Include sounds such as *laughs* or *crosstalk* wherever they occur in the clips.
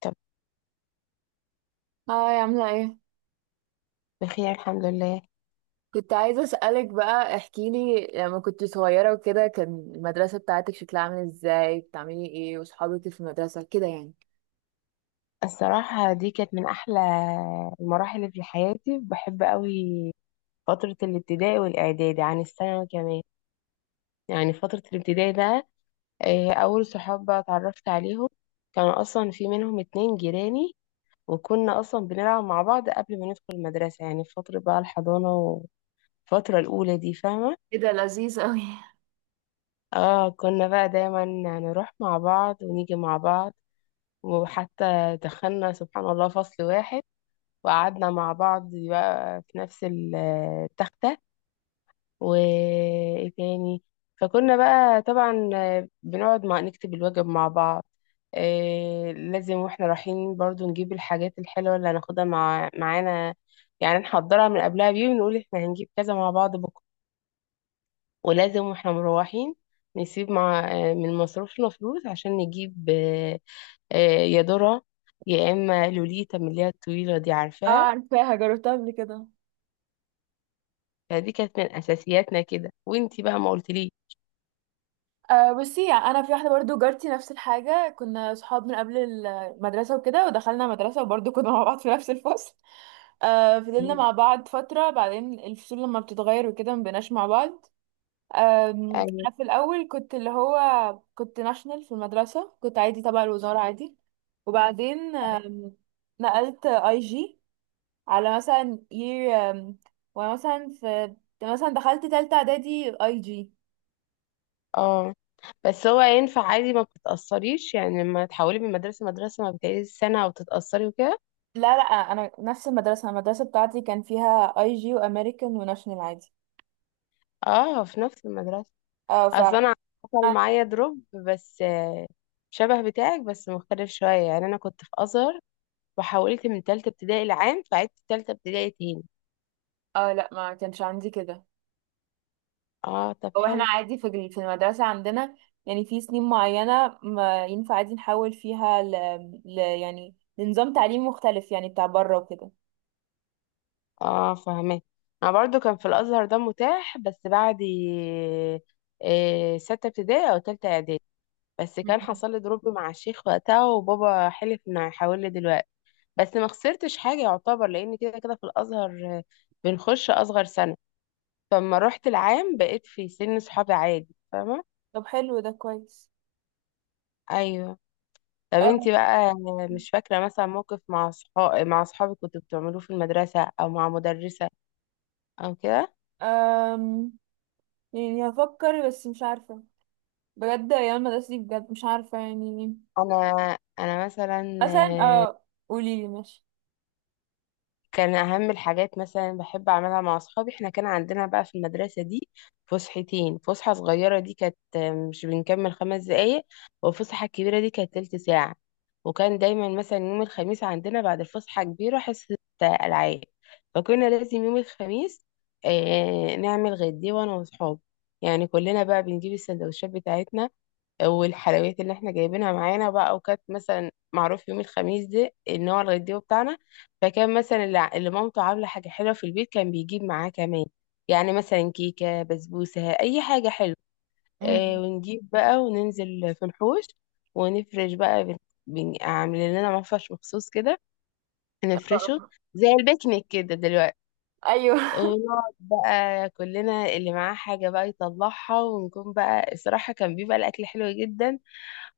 طب، هاي عاملة ايه؟ بخير الحمد لله. كنت عايزة اسألك بقى، احكيلي لما كنت صغيرة وكده كان المدرسة بتاعتك شكلها عامل ازاي؟ بتعملي ايه؟ وصحابك في المدرسة كده يعني. الصراحة دي كانت من أحلى المراحل اللي في حياتي، بحب قوي فترة الابتدائي والإعدادي عن الثانوي كمان. يعني فترة الابتدائي ده، أول صحاب بقى اتعرفت عليهم كانوا أصلا في منهم اتنين جيراني، وكنا أصلا بنلعب مع بعض قبل ما ندخل المدرسة، يعني في فترة بقى الحضانة والفترة الأولى دي، فاهمة. ايه ده لذيذ قوي. اه كنا بقى دايما نروح مع بعض ونيجي مع بعض، وحتى دخلنا سبحان الله فصل واحد وقعدنا مع بعض بقى في نفس التختة. وايه تاني، فكنا بقى طبعا بنقعد مع نكتب الواجب مع بعض. إيه، لازم واحنا رايحين برضو نجيب الحاجات الحلوة اللي هناخدها معانا، يعني نحضرها من قبلها بيوم ونقول احنا هنجيب كذا مع بعض بكرة. ولازم واحنا مروحين نسيب مع آه، من مصروفنا فلوس عشان نجيب آه، يا ذرة يا اما لوليتا، من اللي هي الطويلة دي، اه عارفاها. عارفاها، جربتها قبل كده. فدي كانت من اساسياتنا كده، وانتي بقى ما قلتليش. آه بصي، يعني انا في واحده برضو جارتي نفس الحاجه، كنا صحاب من قبل المدرسه وكده ودخلنا مدرسه وبرضو كنا مع بعض في نفس الفصل. آه فضلنا مم. مع بعض فتره، بعدين الفصول لما بتتغير وكده مبقناش مع بعض. يعني انا في الاول كنت اللي هو، كنت ناشونال في المدرسه، كنت عادي تبع الوزاره عادي. وبعدين نقلت IG على مثلا year، ومثلا في، مثلا دخلت تالتة اعدادي IG. اه، بس هو ينفع عادي ما بتتأثريش يعني لما تحولي من مدرسة لمدرسة ما بتعيدي سنة وتتأثري وكده؟ لا لا، انا نفس المدرسه بتاعتي كان فيها IG وامريكان وناشونال عادي. اه في نفس المدرسة. اه ف اصل انا حصل معايا دروب بس، شبه بتاعك بس مختلف شوية. يعني انا كنت في ازهر وحولت من تالتة ابتدائي لعام، فعدت تالتة ابتدائي تاني. لا ما كانش عندي كده. اه طب هو احنا حلو. عادي في المدرسة عندنا، يعني في سنين معينة ما ينفع عادي نحول فيها يعني لنظام تعليم مختلف، يعني بتاع بره وكده. اه فاهمه. انا برضو كان في الازهر ده متاح بس بعد إيه سته ابتدائي او تالته اعدادي، بس كان مم. حصل لي دروب مع الشيخ وقتها وبابا حلف انه هيحول لي دلوقتي. بس ما خسرتش حاجه يعتبر، لان كده كده في الازهر آه، بنخش اصغر سنه، فلما رحت العام بقيت في سن صحابي عادي، فاهمه. طب حلو ده كويس. ايوه. طب أم... انتي بقى، مش فاكره مثلا موقف مع صحابك كنتوا بتعملوه في المدرسه او مع مدرسه او كده؟ أم... يعني هفكر بس مش عارفة، بجد ايام المدرسة دي بجد مش عارفة يعني. انا مثلا، مثلا قوليلي ماشي. كان أهم الحاجات مثلا بحب أعملها مع أصحابي. إحنا كان عندنا بقى في المدرسة دي فسحتين، فسحة صغيرة دي كانت مش بنكمل 5 دقايق، والفسحة الكبيرة دي كانت تلت ساعة. وكان دايما مثلا يوم الخميس عندنا بعد الفسحة الكبيرة حصة ألعاب، فكنا لازم يوم الخميس نعمل غدي وأنا وأصحابي. يعني كلنا بقى بنجيب السندوتشات بتاعتنا والحلويات اللي احنا جايبينها معانا بقى، وكانت مثلا معروف يوم الخميس ده ان هو الغديوه بتاعنا. فكان مثلا اللي مامته عامله حاجه حلوه في البيت كان بيجيب معاه كمان، يعني مثلا كيكه، بسبوسه، اي حاجه حلوه. مم. اه ونجيب بقى وننزل في الحوش، ونفرش بقى عاملين لنا مفرش مخصوص كده نفرشه، زي البيكنيك كده دلوقتي. ايوه. ونقعد بقى كلنا، اللي معاه حاجة بقى يطلعها، ونكون بقى الصراحة كان بيبقى الأكل حلو جدا،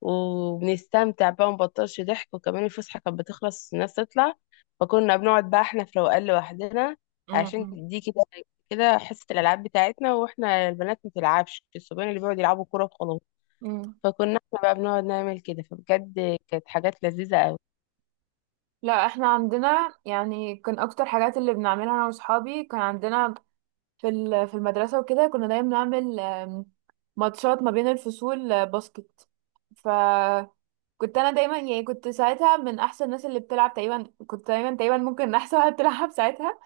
وبنستمتع بقى ومبطلش ضحك. وكمان الفسحة كانت بتخلص الناس تطلع، فكنا بنقعد بقى احنا في روقان لوحدنا، عشان مم. دي كده كده حصة الألعاب بتاعتنا، واحنا البنات ما بتلعبش، الصبيان اللي بيقعدوا يلعبوا كورة وخلاص. مم. فكنا احنا بقى بنقعد نعمل كده، فبجد كانت حاجات لذيذة قوي. لا احنا عندنا، يعني كان اكتر حاجات اللي بنعملها انا واصحابي، كان عندنا في المدرسة وكده، كنا دايما بنعمل ماتشات ما بين الفصول، باسكت. فكنت انا دايما يعني، كنت ساعتها من احسن الناس اللي بتلعب تقريبا، كنت دايما تقريبا ممكن *laughs* احسن واحد بتلعب ساعتها.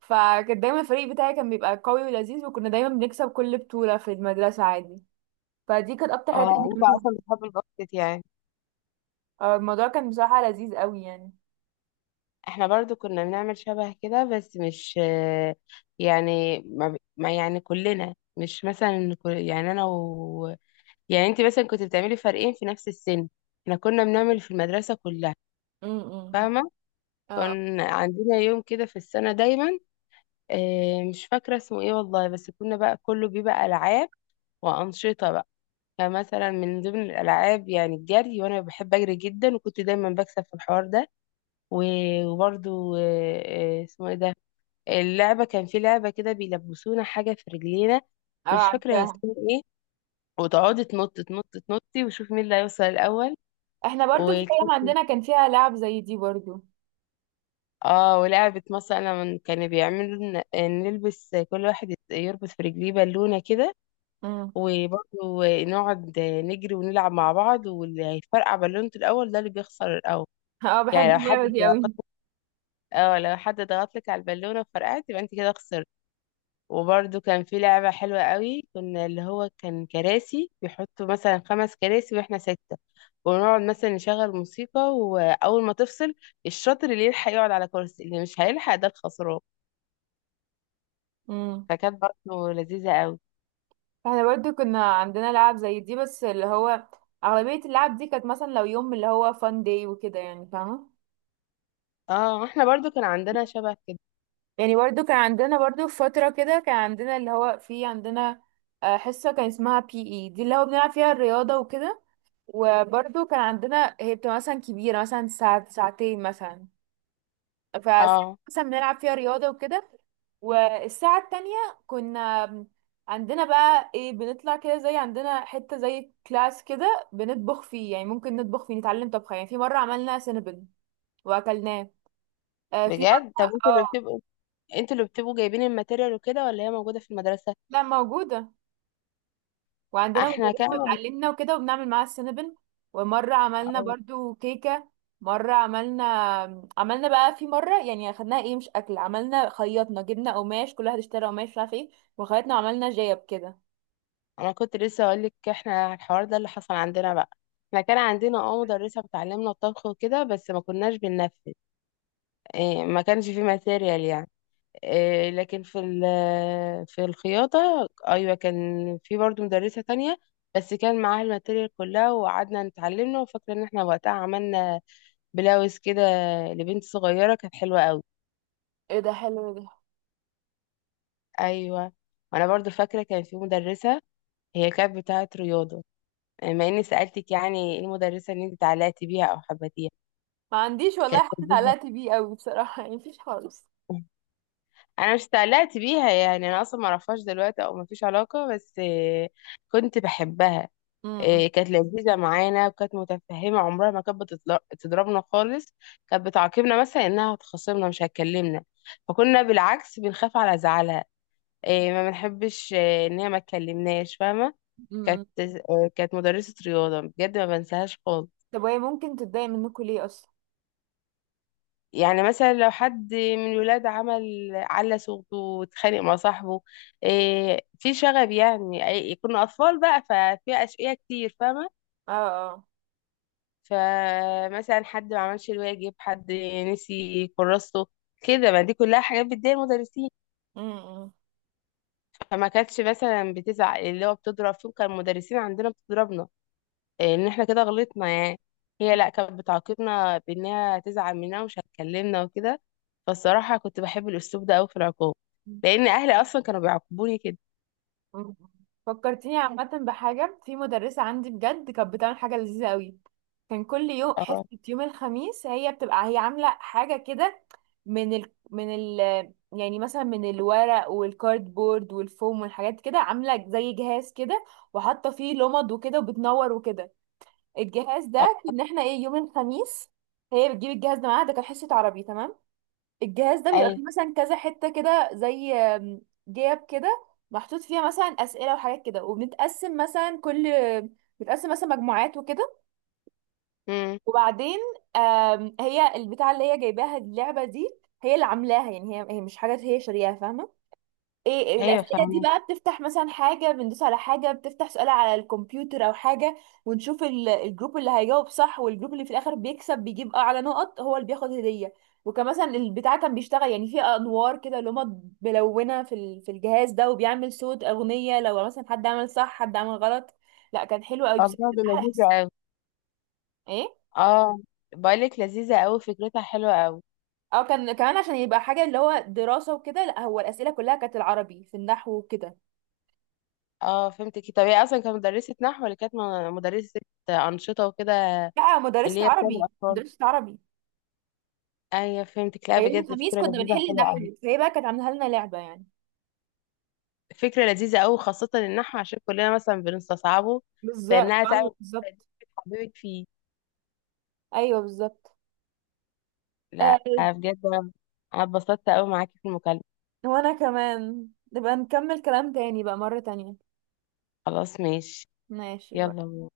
فكان دايما الفريق بتاعي كان بيبقى قوي ولذيذ، وكنا دايما بنكسب كل بطولة في المدرسة عادي. فدي كانت اكتر حاجة اه، كنا انت بنعملها. اصلا بتحب الباسكت يعني. الموضوع كان بصراحة لذيذ قوي يعني. احنا برضو كنا بنعمل شبه كده، بس مش يعني ما يعني كلنا، مش مثلا يعني انا و، يعني انت مثلا كنت بتعملي فريقين في نفس السن، احنا كنا بنعمل في المدرسة كلها، امم. فاهمة. اه. كان عندنا يوم كده في السنة دايما، اه مش فاكرة اسمه ايه والله، بس كنا بقى كله بيبقى ألعاب وأنشطة بقى. فمثلا من ضمن الألعاب يعني الجري، وأنا بحب أجري جدا وكنت دايما بكسب في الحوار ده. وبرضو اسمه ايه ده اللعبة، كان في لعبة كده بيلبسونا حاجة في رجلينا، اه مش فاكرة هي عارفاها. اسمها ايه، وتقعدي تنط تنط تنطي وشوف مين اللي هيوصل احنا برضو في الأول. ايام عندنا كان فيها لعب زي دي برضو. اه، ولعبة مثلا كانوا بيعملوا نلبس، كل واحد يربط في رجليه بالونة كده، امم. وبرضه نقعد نجري ونلعب مع بعض، واللي هيفرقع بالونته الأول ده اللي بيخسر الأول. *laughs* اه بحب يعني لو حد اللعبة دي ضغط، اه لو حد ضغط لك على البالونة فرقعت، يبقى انت كده خسرت. وبرضه كان في لعبة حلوة قوي، كنا اللي هو كان كراسي، بيحطوا مثلا خمس كراسي واحنا ستة، ونقعد مثلا نشغل موسيقى وأول ما تفصل، الشاطر اللي يلحق يقعد على كرسي، اللي مش هيلحق ده الخسران. قوي. فكانت برضه لذيذة قوي. احنا برضو كنا عندنا لعب زي دي، بس اللي هو اغلبية اللعب دي كانت مثلا لو يوم اللي هو فان داي وكده، يعني فاهمة. اه احنا برضو كان عندنا شبه كده. يعني برضو كان عندنا، برضو في فترة كده كان عندنا اللي هو، في عندنا حصة كان اسمها PED اللي هو بنلعب فيها الرياضة وكده. وبرضو كان عندنا، هي بتبقى مثلا كبيرة، مثلا ساعة ساعتين مثلا. فساعة اه مثلا بنلعب فيها رياضة وكده، والساعة التانية كنا عندنا بقى ايه، بنطلع كده زي عندنا حتة زي كلاس كده بنطبخ فيه، يعني ممكن نطبخ فيه نتعلم طبخ، يعني في مرة عملنا سينابن وأكلناه. في بجد، طب مرة انتوا اللي بتبقوا، جايبين الماتيريال وكده، ولا هي موجودة في المدرسة؟ لا موجودة. وعندنا احنا مدرسة كان، بتعلمنا وكده وبنعمل معاها السينابن. ومرة عملنا آه، برضو كيكة. مرة عملنا، عملنا بقى في مرة يعني، خدناها ايه مش أكل، عملنا خيطنا، جبنا قماش كل واحد اشترى قماش مش عارف ايه، وخيطنا وعملنا جيب كده. انا كنت لسه اقول لك احنا على الحوار ده اللي حصل عندنا بقى. احنا كان عندنا اه مدرسة بتعلمنا الطبخ وكده، بس ما كناش بننفذ، إيه ما كانش في ماتيريال يعني. لكن في الخياطة أيوة كان، في برضو مدرسة تانية بس كان معاها الماتيريال كلها، وقعدنا نتعلمنا، وفاكرة إن احنا وقتها عملنا بلاوز كده لبنت صغيرة، كانت حلوة قوي. ايه ده حلو ده. أيوة. وأنا برضو فاكرة كان في مدرسة، هي كانت بتاعة رياضة، مع إني سألتك، يعني إيه المدرسة اللي أنت اتعلقتي بيها أو حبيتيها؟ ما عنديش والله كانت حد لذيذة. اتعلقت بيه قوي بصراحة، يعني مفيش خالص. *laughs* انا مش اتعلقت بيها يعني، انا اصلا ما اعرفهاش دلوقتي او ما فيش علاقه بس كنت بحبها. امم. كانت لذيذة معانا، وكانت متفهمة، عمرها ما كانت بتضربنا خالص. كانت بتعاقبنا مثلا إنها هتخاصمنا، مش هتكلمنا، فكنا بالعكس بنخاف على زعلها. ما بنحبش إن هي ما تكلمناش، فاهمة. كانت امم. كانت مدرسة رياضة بجد ما بنساهاش خالص. طب وهي ممكن تتضايق منكم ليه أصلا؟ يعني مثلا لو حد من الولاد عمل على صوته واتخانق مع صاحبه، في شغب يعني، كنا أطفال بقى، ففي أشقية كتير، فاهمة. اه. فمثلا حد ما عملش الواجب، حد نسي كراسته، كده، ما دي كلها حاجات بتضايق المدرسين. اه. فما كانتش مثلا بتزعق، اللي هو بتضرب فيهم كان المدرسين عندنا بتضربنا ان احنا كده غلطنا يعني، هي لا كانت بتعاقبنا بانها تزعل مننا ومش هتكلمنا وكده. فالصراحة كنت بحب الاسلوب ده قوي في العقاب، امم. لان اهلي اصلا كانوا بيعاقبوني كده. مم. فكرتيني عامة بحاجة في مدرسة عندي بجد كانت بتعمل حاجة لذيذة قوي. كان كل يوم حصة اه. يوم الخميس هي بتبقى هي عاملة حاجة كده، من ال... من ال... يعني مثلا من الورق والكاردبورد والفوم والحاجات كده، عاملة زي جهاز كده وحاطة فيه لمض وكده وبتنور وكده. الجهاز اه. ده كنا احنا ايه، يوم الخميس هي بتجيب الجهاز ده معاها. ده كان حصة عربي تمام. الجهاز ده بيبقى ايوه. فيه مثلا كذا حتة كده زي جياب كده، محطوط فيها مثلا أسئلة وحاجات كده. وبنتقسم مثلا كل، بنتقسم مثلا مجموعات وكده. امم. وبعدين هي البتاعة اللي هي جايباها اللعبة دي، هي اللي عاملاها يعني، هي هي مش حاجات هي شارياها، فاهمة. إيه ايوه الاسئله دي فاهمة. بقى بتفتح مثلا حاجه، بندوس على حاجه بتفتح سؤال على الكمبيوتر او حاجه، ونشوف الجروب اللي هيجاوب صح. والجروب اللي في الاخر بيكسب بيجيب اعلى نقط هو اللي بياخد هديه. وكان مثلا البتاع كان بيشتغل يعني، في انوار كده اللي هما ملونه في الجهاز ده، وبيعمل صوت اغنيه لو مثلا حد عمل صح حد عمل غلط. لا كان حلو قوي، بس الله دي كانت احلى لذيذة قوي. حصه. ايه. اه، بقولك لذيذة قوي، فكرتها حلوة قوي. اه كان كمان عشان يبقى حاجه اللي هو دراسه وكده، لا هو الاسئله كلها كانت العربي في النحو وكده. اه فهمتك، طب هي اصلا كانت مدرسة نحو ولا كانت مدرسة أنشطة وكده، لا اللي مدرسه هي بتعمل عربي، أطفال؟ مدرسه عربي. ايوه فهمتك، لا ليالي بجد الخميس فكرة كنا لذيذة بنحل حلوة قوي. نحل، فهي بقى كانت عاملة لنا لعبة يعني. فكرة لذيذة قوي خاصة النحو، عشان كلنا مثلا بنستصعبه، بالظبط فإنها ايوه تعمل بالظبط. حبيبك فيه. ايوه بالظبط. لا آه بجد أنا اتبسطت قوي معاكي في المكالمة. وانا كمان نبقى نكمل كلام تاني بقى مرة تانية. خلاص ماشي. ماشي بقى. يلا.